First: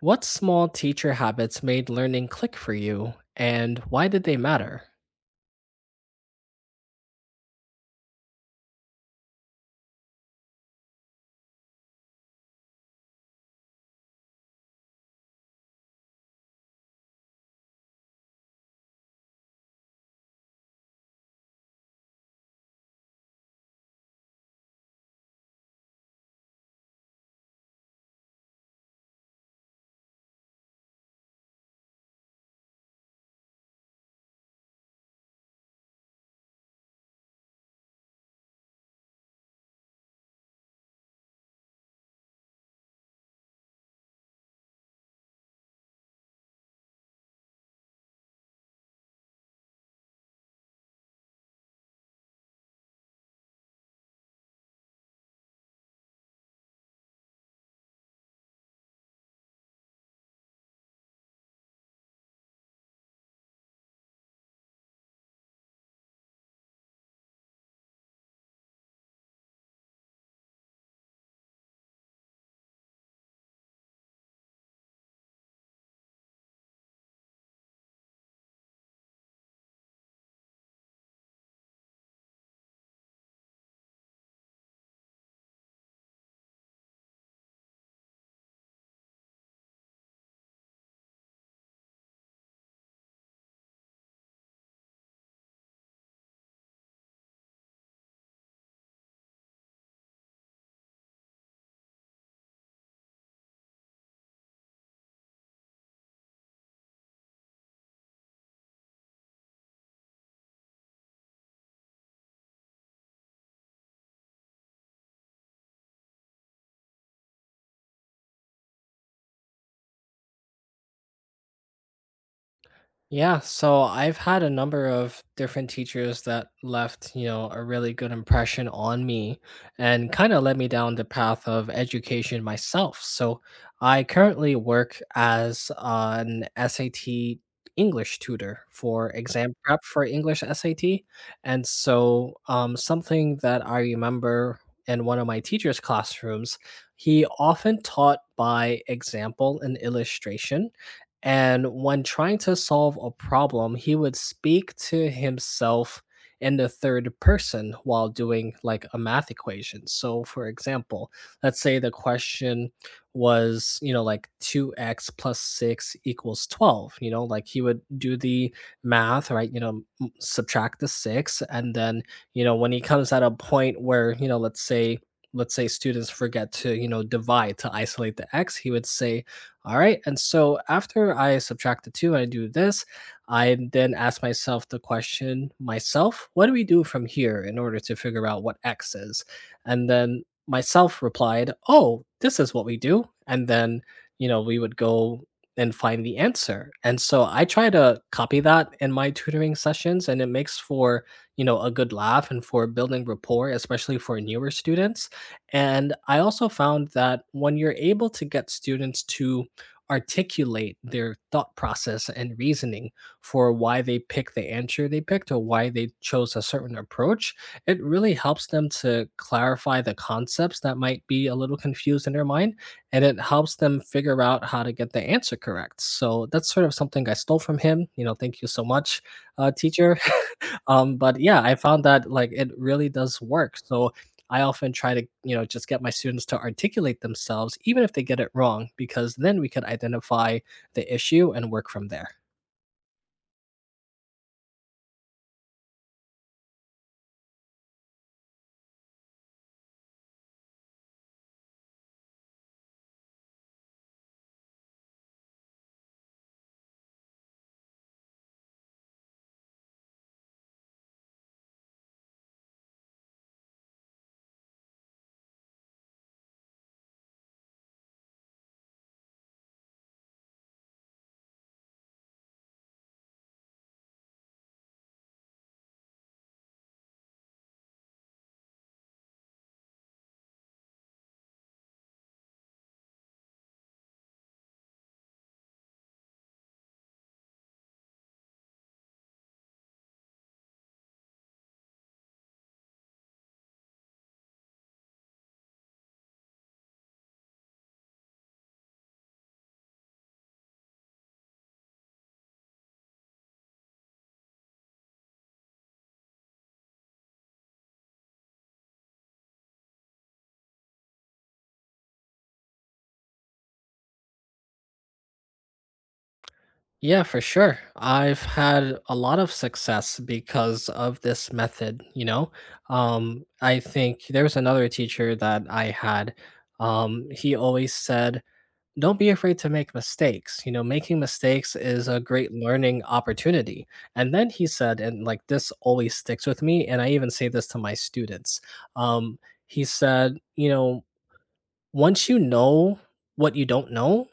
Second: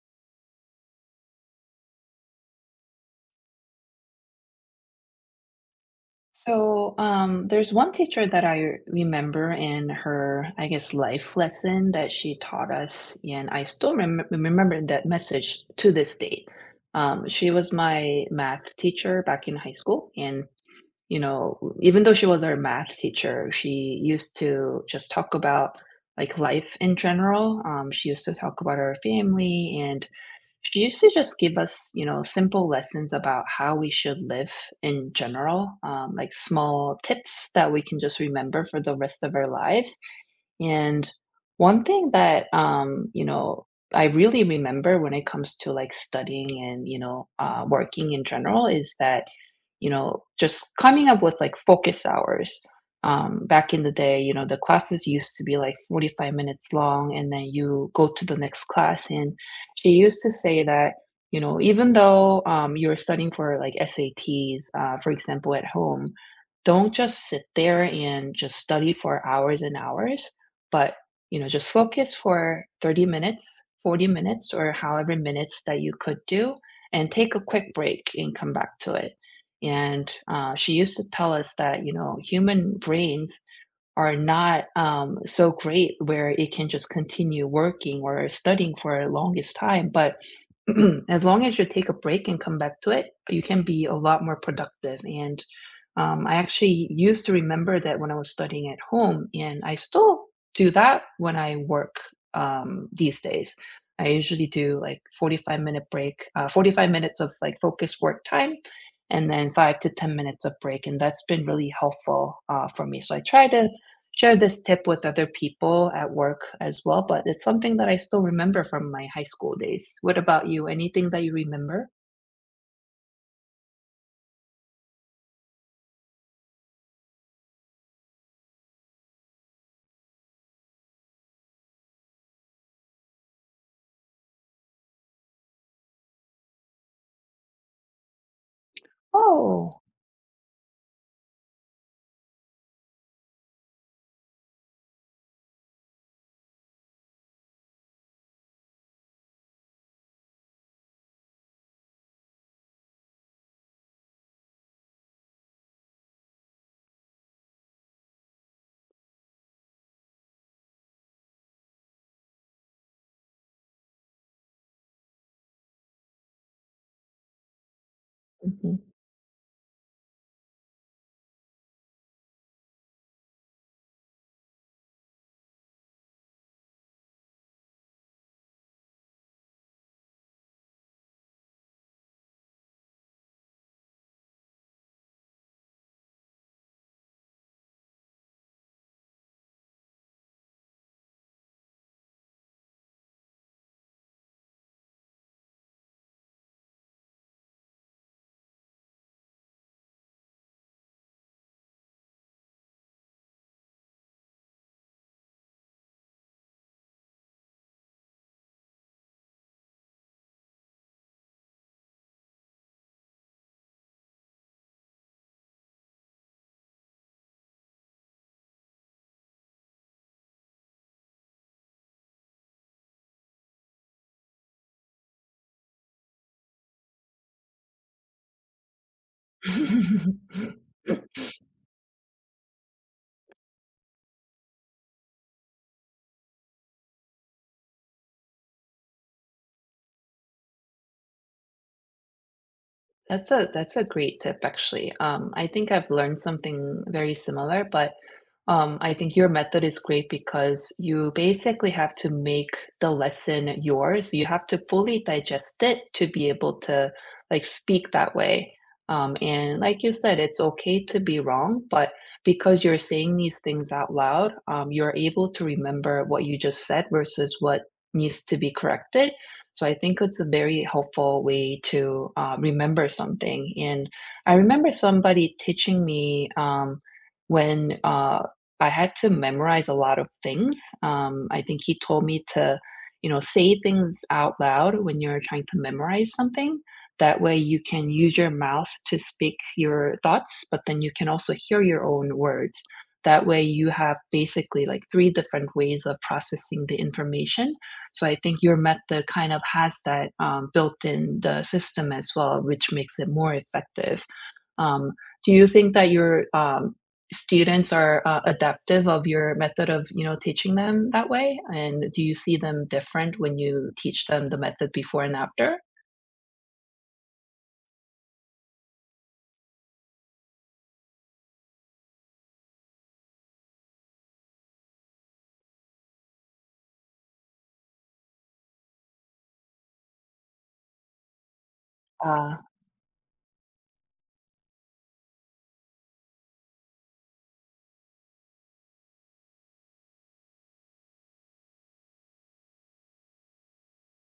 What small teacher habits made learning click for you, and why did they matter? There's one teacher that I remember, in her, I guess, life lesson that she taught us, and I still remember that message to this day. She was my math teacher back in high school, and you know, even though she was our math teacher, she used to just talk about like life in general. She used to talk about her family, and she used to just give us, you know, simple lessons about how we should live in general, like small tips that we can just remember for the rest of our lives. And one thing that, you know, I really remember when it comes to like studying and, you know, working in general is that, you know, just coming up with like focus hours. Back in the day, you know, the classes used to be like 45 minutes long, and then you go to the next class. And she used to say that, you know, even though you're studying for like SATs, for example, at home, don't just sit there and just study for hours and hours, but, you know, just focus for 30 minutes, 40 minutes, or however minutes that you could do, and take a quick break and come back to it. And she used to tell us that, you know, human brains are not so great where it can just continue working or studying for the longest time. But as long as you take a break and come back to it, you can be a lot more productive. And I actually used to remember that when I was studying at home, and I still do that when I work these days. I usually do like 45-minute break, 45 minutes of like focused work time, and then five to 10 minutes of break. And that's been really helpful for me. So I try to share this tip with other people at work as well, but it's something that I still remember from my high school days. What about you? Anything that you remember? Yeah, so I've had a number of different teachers that left, you know, a really good impression on me and kind of led me down the path of education myself. So I currently work as an SAT English tutor for exam Oh. prep for English SAT. And so something that I remember in one of my teacher's classrooms, he often taught by example and illustration, and when trying to solve a problem, he would speak to himself in the third person while doing like a math equation. So, for example, let's say the question was, you know, like 2x plus 6 equals 12. You know, like he would do the Mhm. math, right? You know, subtract the 6. And then, you know, when he comes at a point where, you know, let's say students forget to, you know, divide to isolate the x, he would say, all right. And so after I subtract the two and I do this, I then ask myself the question myself, what do we do from here in order to figure out what x is? And then myself replied, oh, this is what we do. And then, you know, we would go and find the answer. And so I try to copy that in my tutoring sessions, and it makes for, you know, a good laugh and for building rapport, especially for newer students. And I also found that when you're able to get students to articulate their thought process and reasoning for why they picked the answer they picked or why they chose a certain approach, it really helps them to clarify the concepts that might be a little confused in their mind, and it helps them figure out how to get the answer correct. So that's sort of something I stole from him. You know, thank you so much, teacher. But yeah, I found that like it really does work. So I often try to, you know, just get my students to articulate themselves, even if they get it wrong, because then we could identify the issue and work from there. That's a great tip, actually. I think I've learned something very similar, but I think your method is great because you basically have to make the lesson yours. You have to fully digest it to be able to like speak that way. And like you said, it's okay to be wrong, but because you're saying these things out loud, you're able to remember what you just said versus what needs to be corrected. So I think it's a very helpful way to remember something. And I remember somebody teaching me, when I had to memorize a lot of things. I think he told me to, you know, say things out loud when you're trying to memorize something. That way you can use your mouth to speak your thoughts, but then you can also hear your own words. That way you have basically like three different ways of processing the information, so I think your method kind of has that built in the system as well, which makes it more effective. Um, do you think that your students are adaptive of your method of, you know, teaching them that way, and do you see them different when you teach them the method before and after? Yeah, for sure. I've had a lot of success because of this method, you know. I think there was another teacher that I had. He always said, don't be afraid to make mistakes. You know, making mistakes is a great uh, learning opportunity. And then he said, and like this always sticks with me, and I even say this to my students. Um, he said, you know, once you know what you don't know,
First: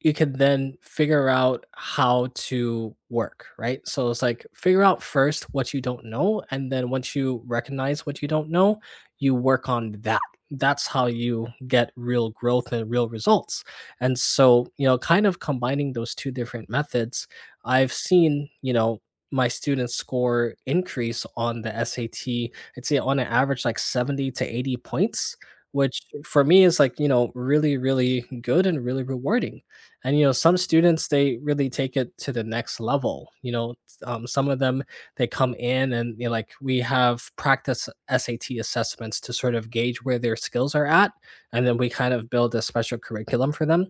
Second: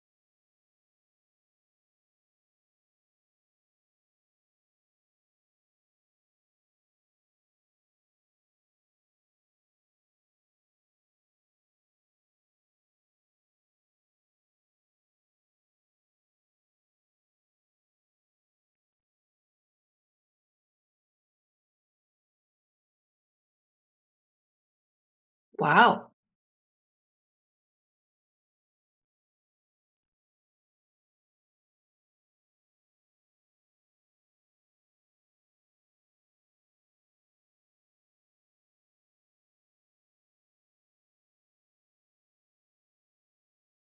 you can then figure out how to work, right? So it's like figure out first what you don't know. And then once you recognize what you don't know, you work on that. That's how you get real growth and real results. And so, you know, kind of combining those two different methods, I've seen, you know, my students score increase on the SAT, I'd say on an average like 70 to 80 points, which wow. for me is like, you know, really, really good and really rewarding. And you know, some students, they really take it to the next level, you know. Some of them, they come in and, you know, like we have practice SAT assessments to sort of gauge where their skills are at, and then we kind of build a special curriculum for them.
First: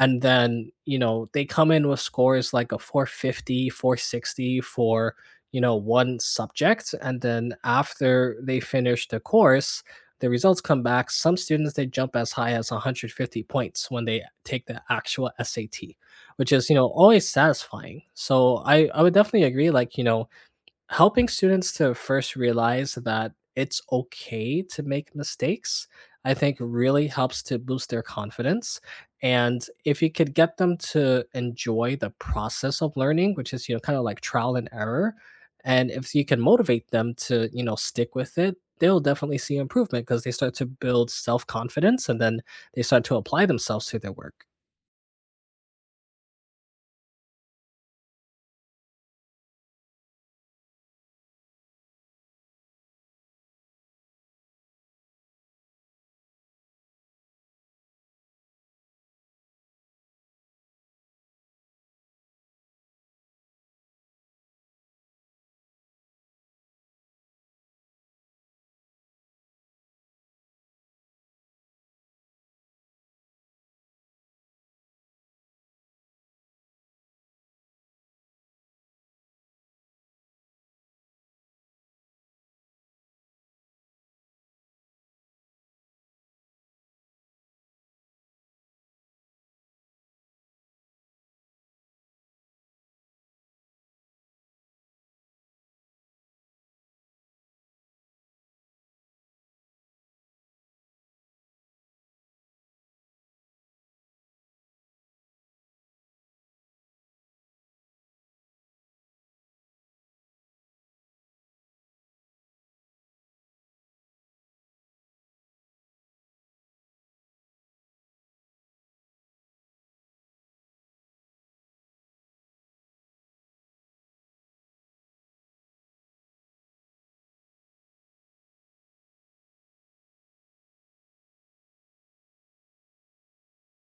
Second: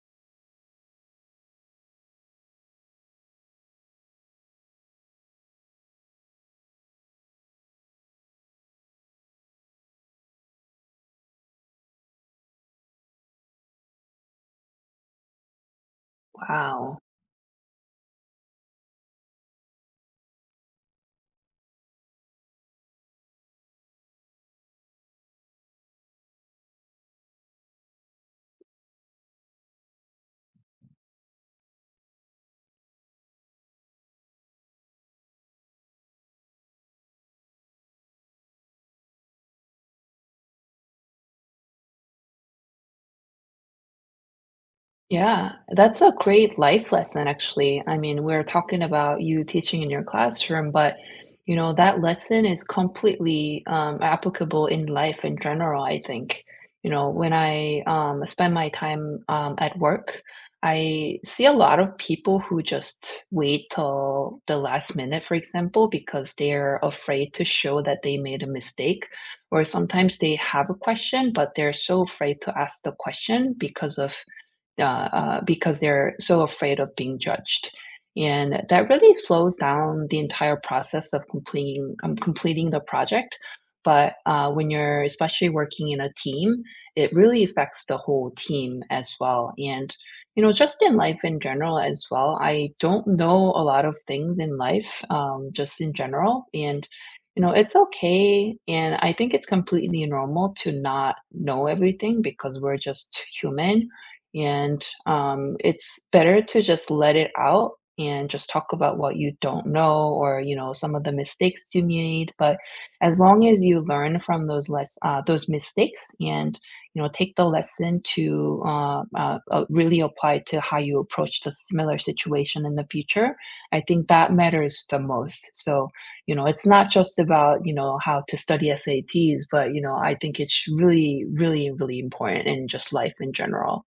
And then, you know, they come in with scores like a 450 460 for, you know, one subject, and then after they finish the course, the results come back. Some students, they jump as high as 150 points when they take the actual SAT, which is, you know, Wow. always satisfying. So I would definitely agree. Like, you know, helping students to first realize that it's okay to make mistakes, I think really helps to boost their confidence. And if you could get them to enjoy the process of learning, which is, you know, kind of like trial and error, and if you can motivate them to, you know, stick with it, they'll definitely see improvement because they start to build self confidence, and then they start to apply themselves to their work. Yeah, that's a great life lesson, actually. I mean, we're talking about you teaching in your classroom, but you know, that lesson is completely applicable in life in general, I think. You know, when I spend my time at work, I see a lot of people who just wait till the last minute, for example, because they're afraid to show that they made a mistake. Or sometimes they have a question, but they're so afraid to ask the question because of because they're so afraid of being judged. And that really slows down the entire process of completing the project. But when you're especially working in a team, it really affects the whole team as well. And you know, just in life in general as well, I don't know a lot of things in life, just in general. And you know, it's okay, and I think it's completely normal to not know everything because we're just human, and it's better to just let it out and just talk about what you don't know, or you know, some of the mistakes you made. But as long as you learn from those less those mistakes, and you know, take the lesson to really apply to how you approach the similar situation in the future, I think that matters the most. So you know, it's not just about you know how to study SATs, but you know I think it's really really really important in just life in general.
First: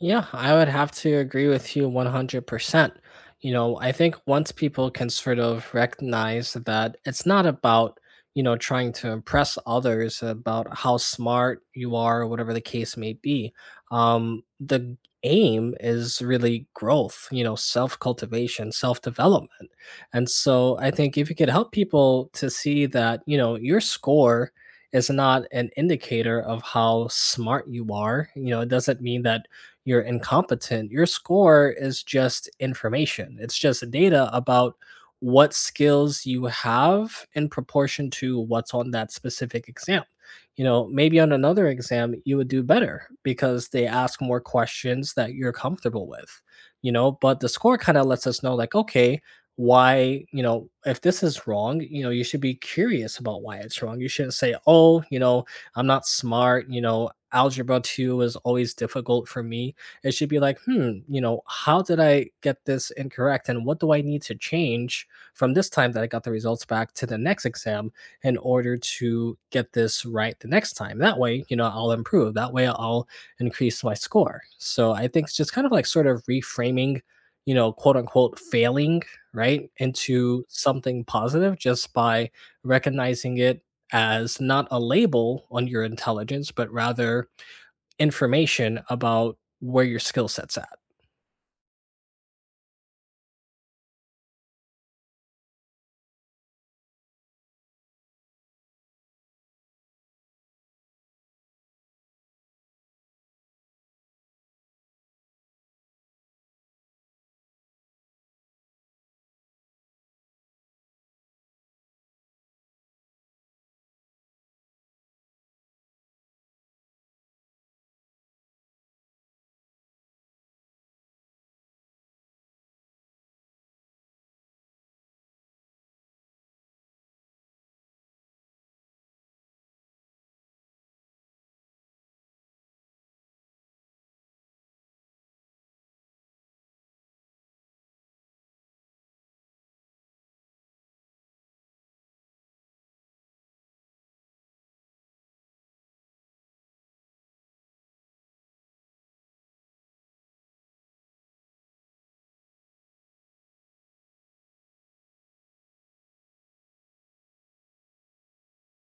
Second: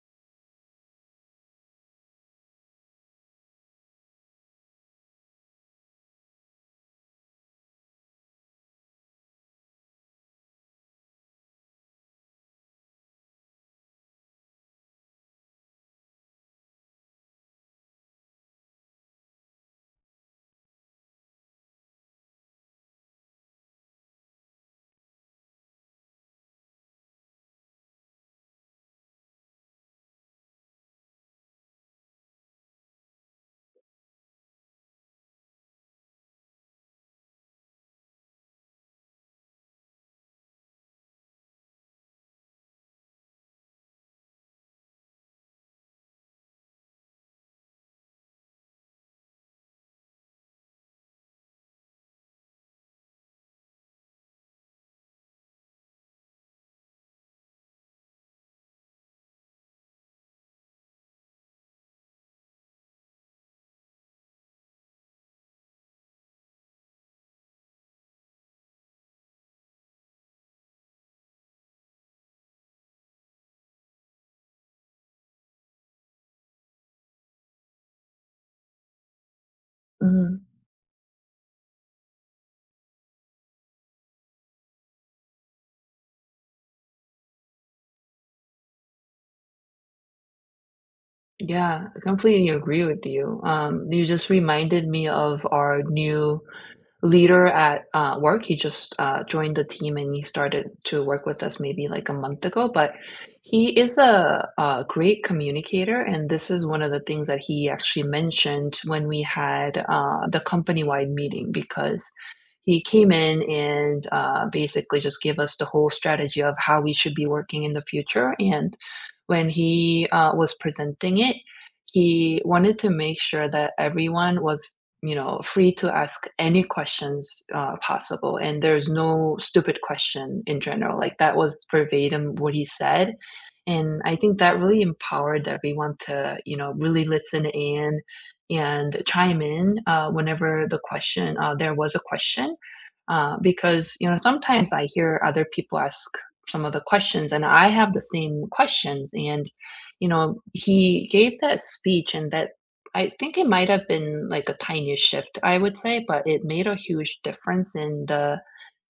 Yeah, I would have to agree with you 100%. You know, I think once people can sort of recognize that it's not about, you know, trying to impress others about how smart you are or whatever the case may be. The aim is really growth, you know, self cultivation, self development. And so I think if you could help people to see that, you know, your score is not an indicator of how smart you are, you know, it doesn't mean that you're incompetent, your score is just information. It's just data about what skills you have in proportion to what's on that specific exam. You know, maybe on another exam, you would do better because they ask more questions that you're comfortable with, you know, but the score kind of lets us know, like, okay, why, you know, if this is wrong, you know, you should be curious about why it's wrong. You shouldn't say, oh, you know, I'm not smart, you know, algebra 2 is always difficult for me. It should be like, hmm, you know, how did I get this incorrect? And what do I need to change from this time that I got the results back to the next exam in order to get this right the next time? That way, you know, I'll improve. That way, I'll increase my score. So I think it's just kind of like sort of reframing, you know, quote unquote failing, right, into Mhm. something positive just by recognizing it as not a label on your intelligence, but rather information about where your skill set's at. Yeah, I completely agree with you. You just reminded me of our new leader at work. He just joined the team and he started to work with us maybe like a month ago. But he is a great communicator, and this is one of the things that he actually mentioned when we had the company-wide meeting, because he came in and basically just gave us the whole strategy of how we should be working in the future. And when he was presenting it, he wanted to make sure that everyone was, you know, free to ask any questions possible, and there's no stupid question in general. Like that was verbatim what he said, and I think that really empowered everyone to you know really listen in and chime in whenever the question there was a question, because you know sometimes I hear other people ask some of the questions, and I have the same questions, and you know he gave that speech, and that, I think it might have been like a tiny shift, I would say, but it made a huge difference in the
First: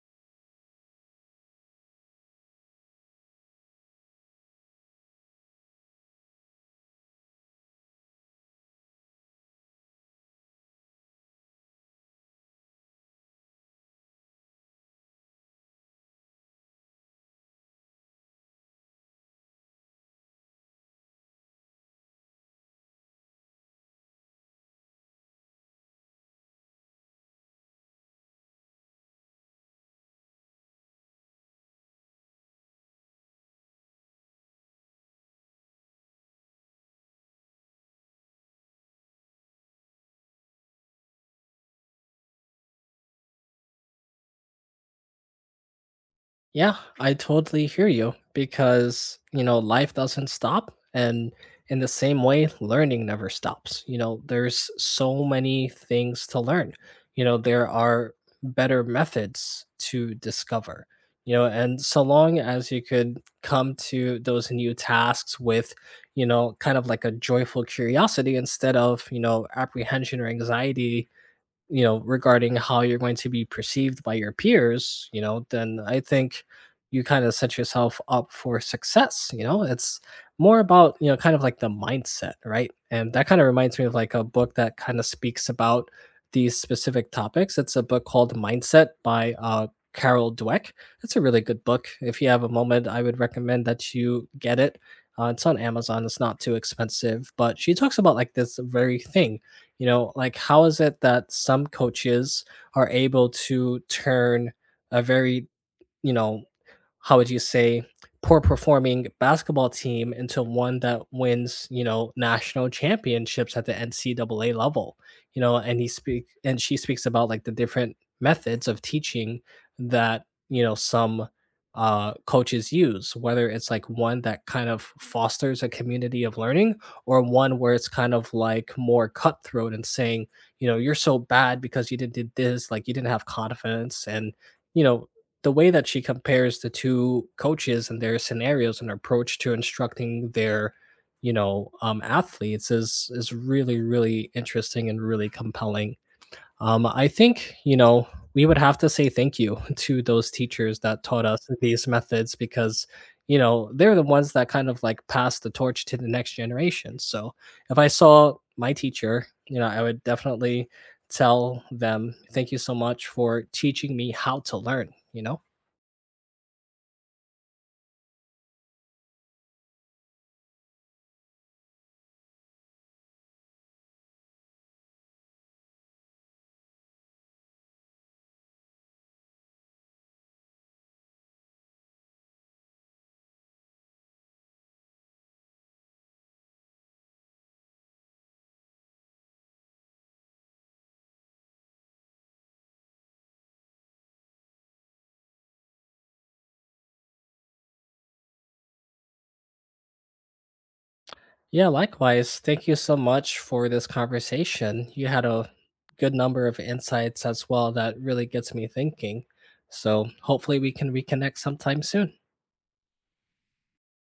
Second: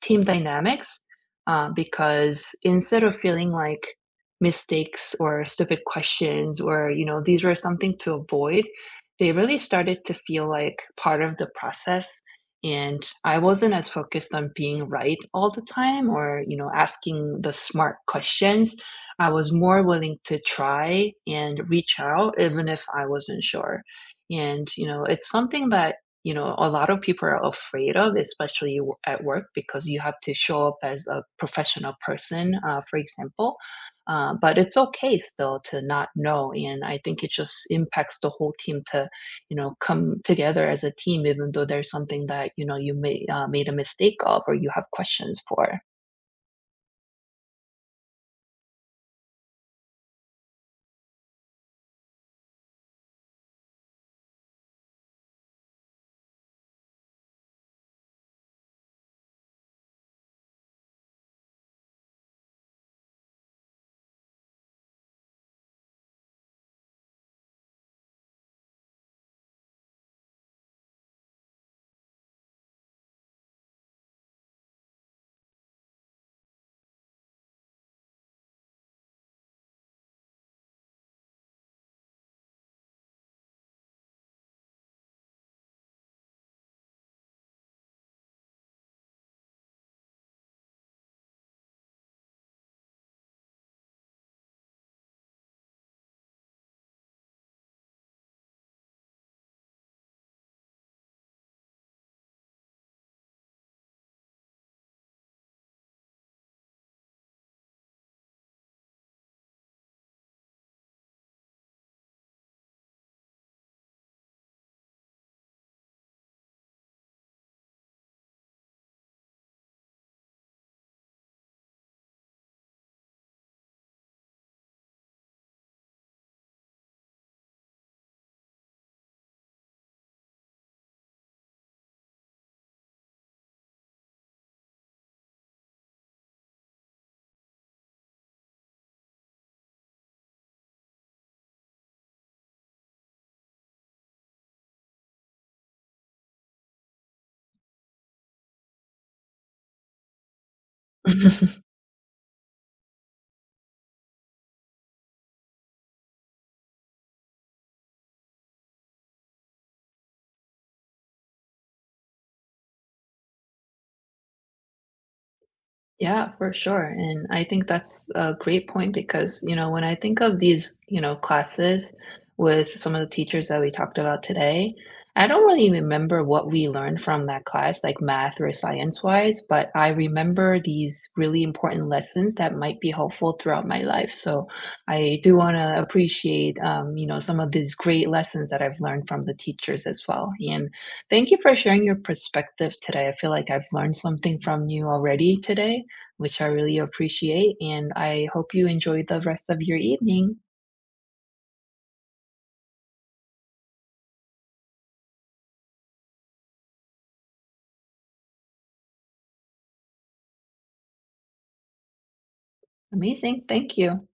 team dynamics because instead of feeling like mistakes or stupid questions or, you know, these were something to avoid, they really started to feel like part of the process. And I wasn't as focused on being right all the time or, you know, asking the smart questions. I was more willing to try and reach out even if I wasn't sure. And, you know, it's something that, you know, a lot of people are afraid of, especially at work, because you have to show up as a professional person, for example. But it's okay still to not know. And I think it just impacts the whole team to, you know, come together as a team, even though there's something that, you know, you may, made a mistake of, or you have questions for. Yeah, I totally hear you because, you know, life doesn't stop. And in the same way, learning never stops. You know, there's so many things to learn. You know, there are better methods to discover, you know, and so long as you could come to those new tasks with, you know, kind of like a joyful curiosity instead of, you know, apprehension or anxiety, you know, regarding how you're going to be perceived by your peers, you know, then I think you kind of set yourself up for success. You know, it's more about, you know, kind of like the mindset, right? And that kind of reminds me of like a book that kind of speaks about these specific topics. It's a book called Mindset by Carol Dweck. It's a really good book. If you have a moment, I would recommend that you get it. It's on Amazon, it's not too expensive, but she talks about like this very thing. You know, like how is it that some coaches are able to turn a very, you know, how would you say, poor performing basketball team into one that wins, you know, national championships at the NCAA level, you know. And she speaks about like the different methods of teaching that, you know, some coaches use, whether it's like one that kind of fosters a community of learning or one where it's kind of like more cutthroat and saying, you know, you're so bad because you didn't did this, like you didn't have confidence, and you know, the way that she compares the two coaches and their scenarios and approach to instructing their, you know, athletes is really, really interesting and really compelling. I think, you know, we would have to say thank you to those teachers that taught us these methods, because you know, they're the ones that kind of like pass the torch to the next generation. So if I saw my teacher, you know, I would definitely tell them thank you so much for teaching me how to learn, you know. Yeah, for sure. And I think that's a great point because, you know, when I think of these, you know, classes with some of the teachers that we talked about today, I don't really remember what we learned from that class, like math or science wise, but I remember these really important lessons that might be helpful throughout my life. So I do want to appreciate, you know, some of these great lessons that I've learned from the teachers as well. And thank you for sharing your perspective today. I feel like I've learned something from you already today, which I really appreciate. And I hope you enjoy the rest of your evening. Yeah, likewise. Thank you so much for this conversation. You had a good number of insights as well that really gets me thinking. So hopefully we can reconnect sometime soon. Amazing. Thank you.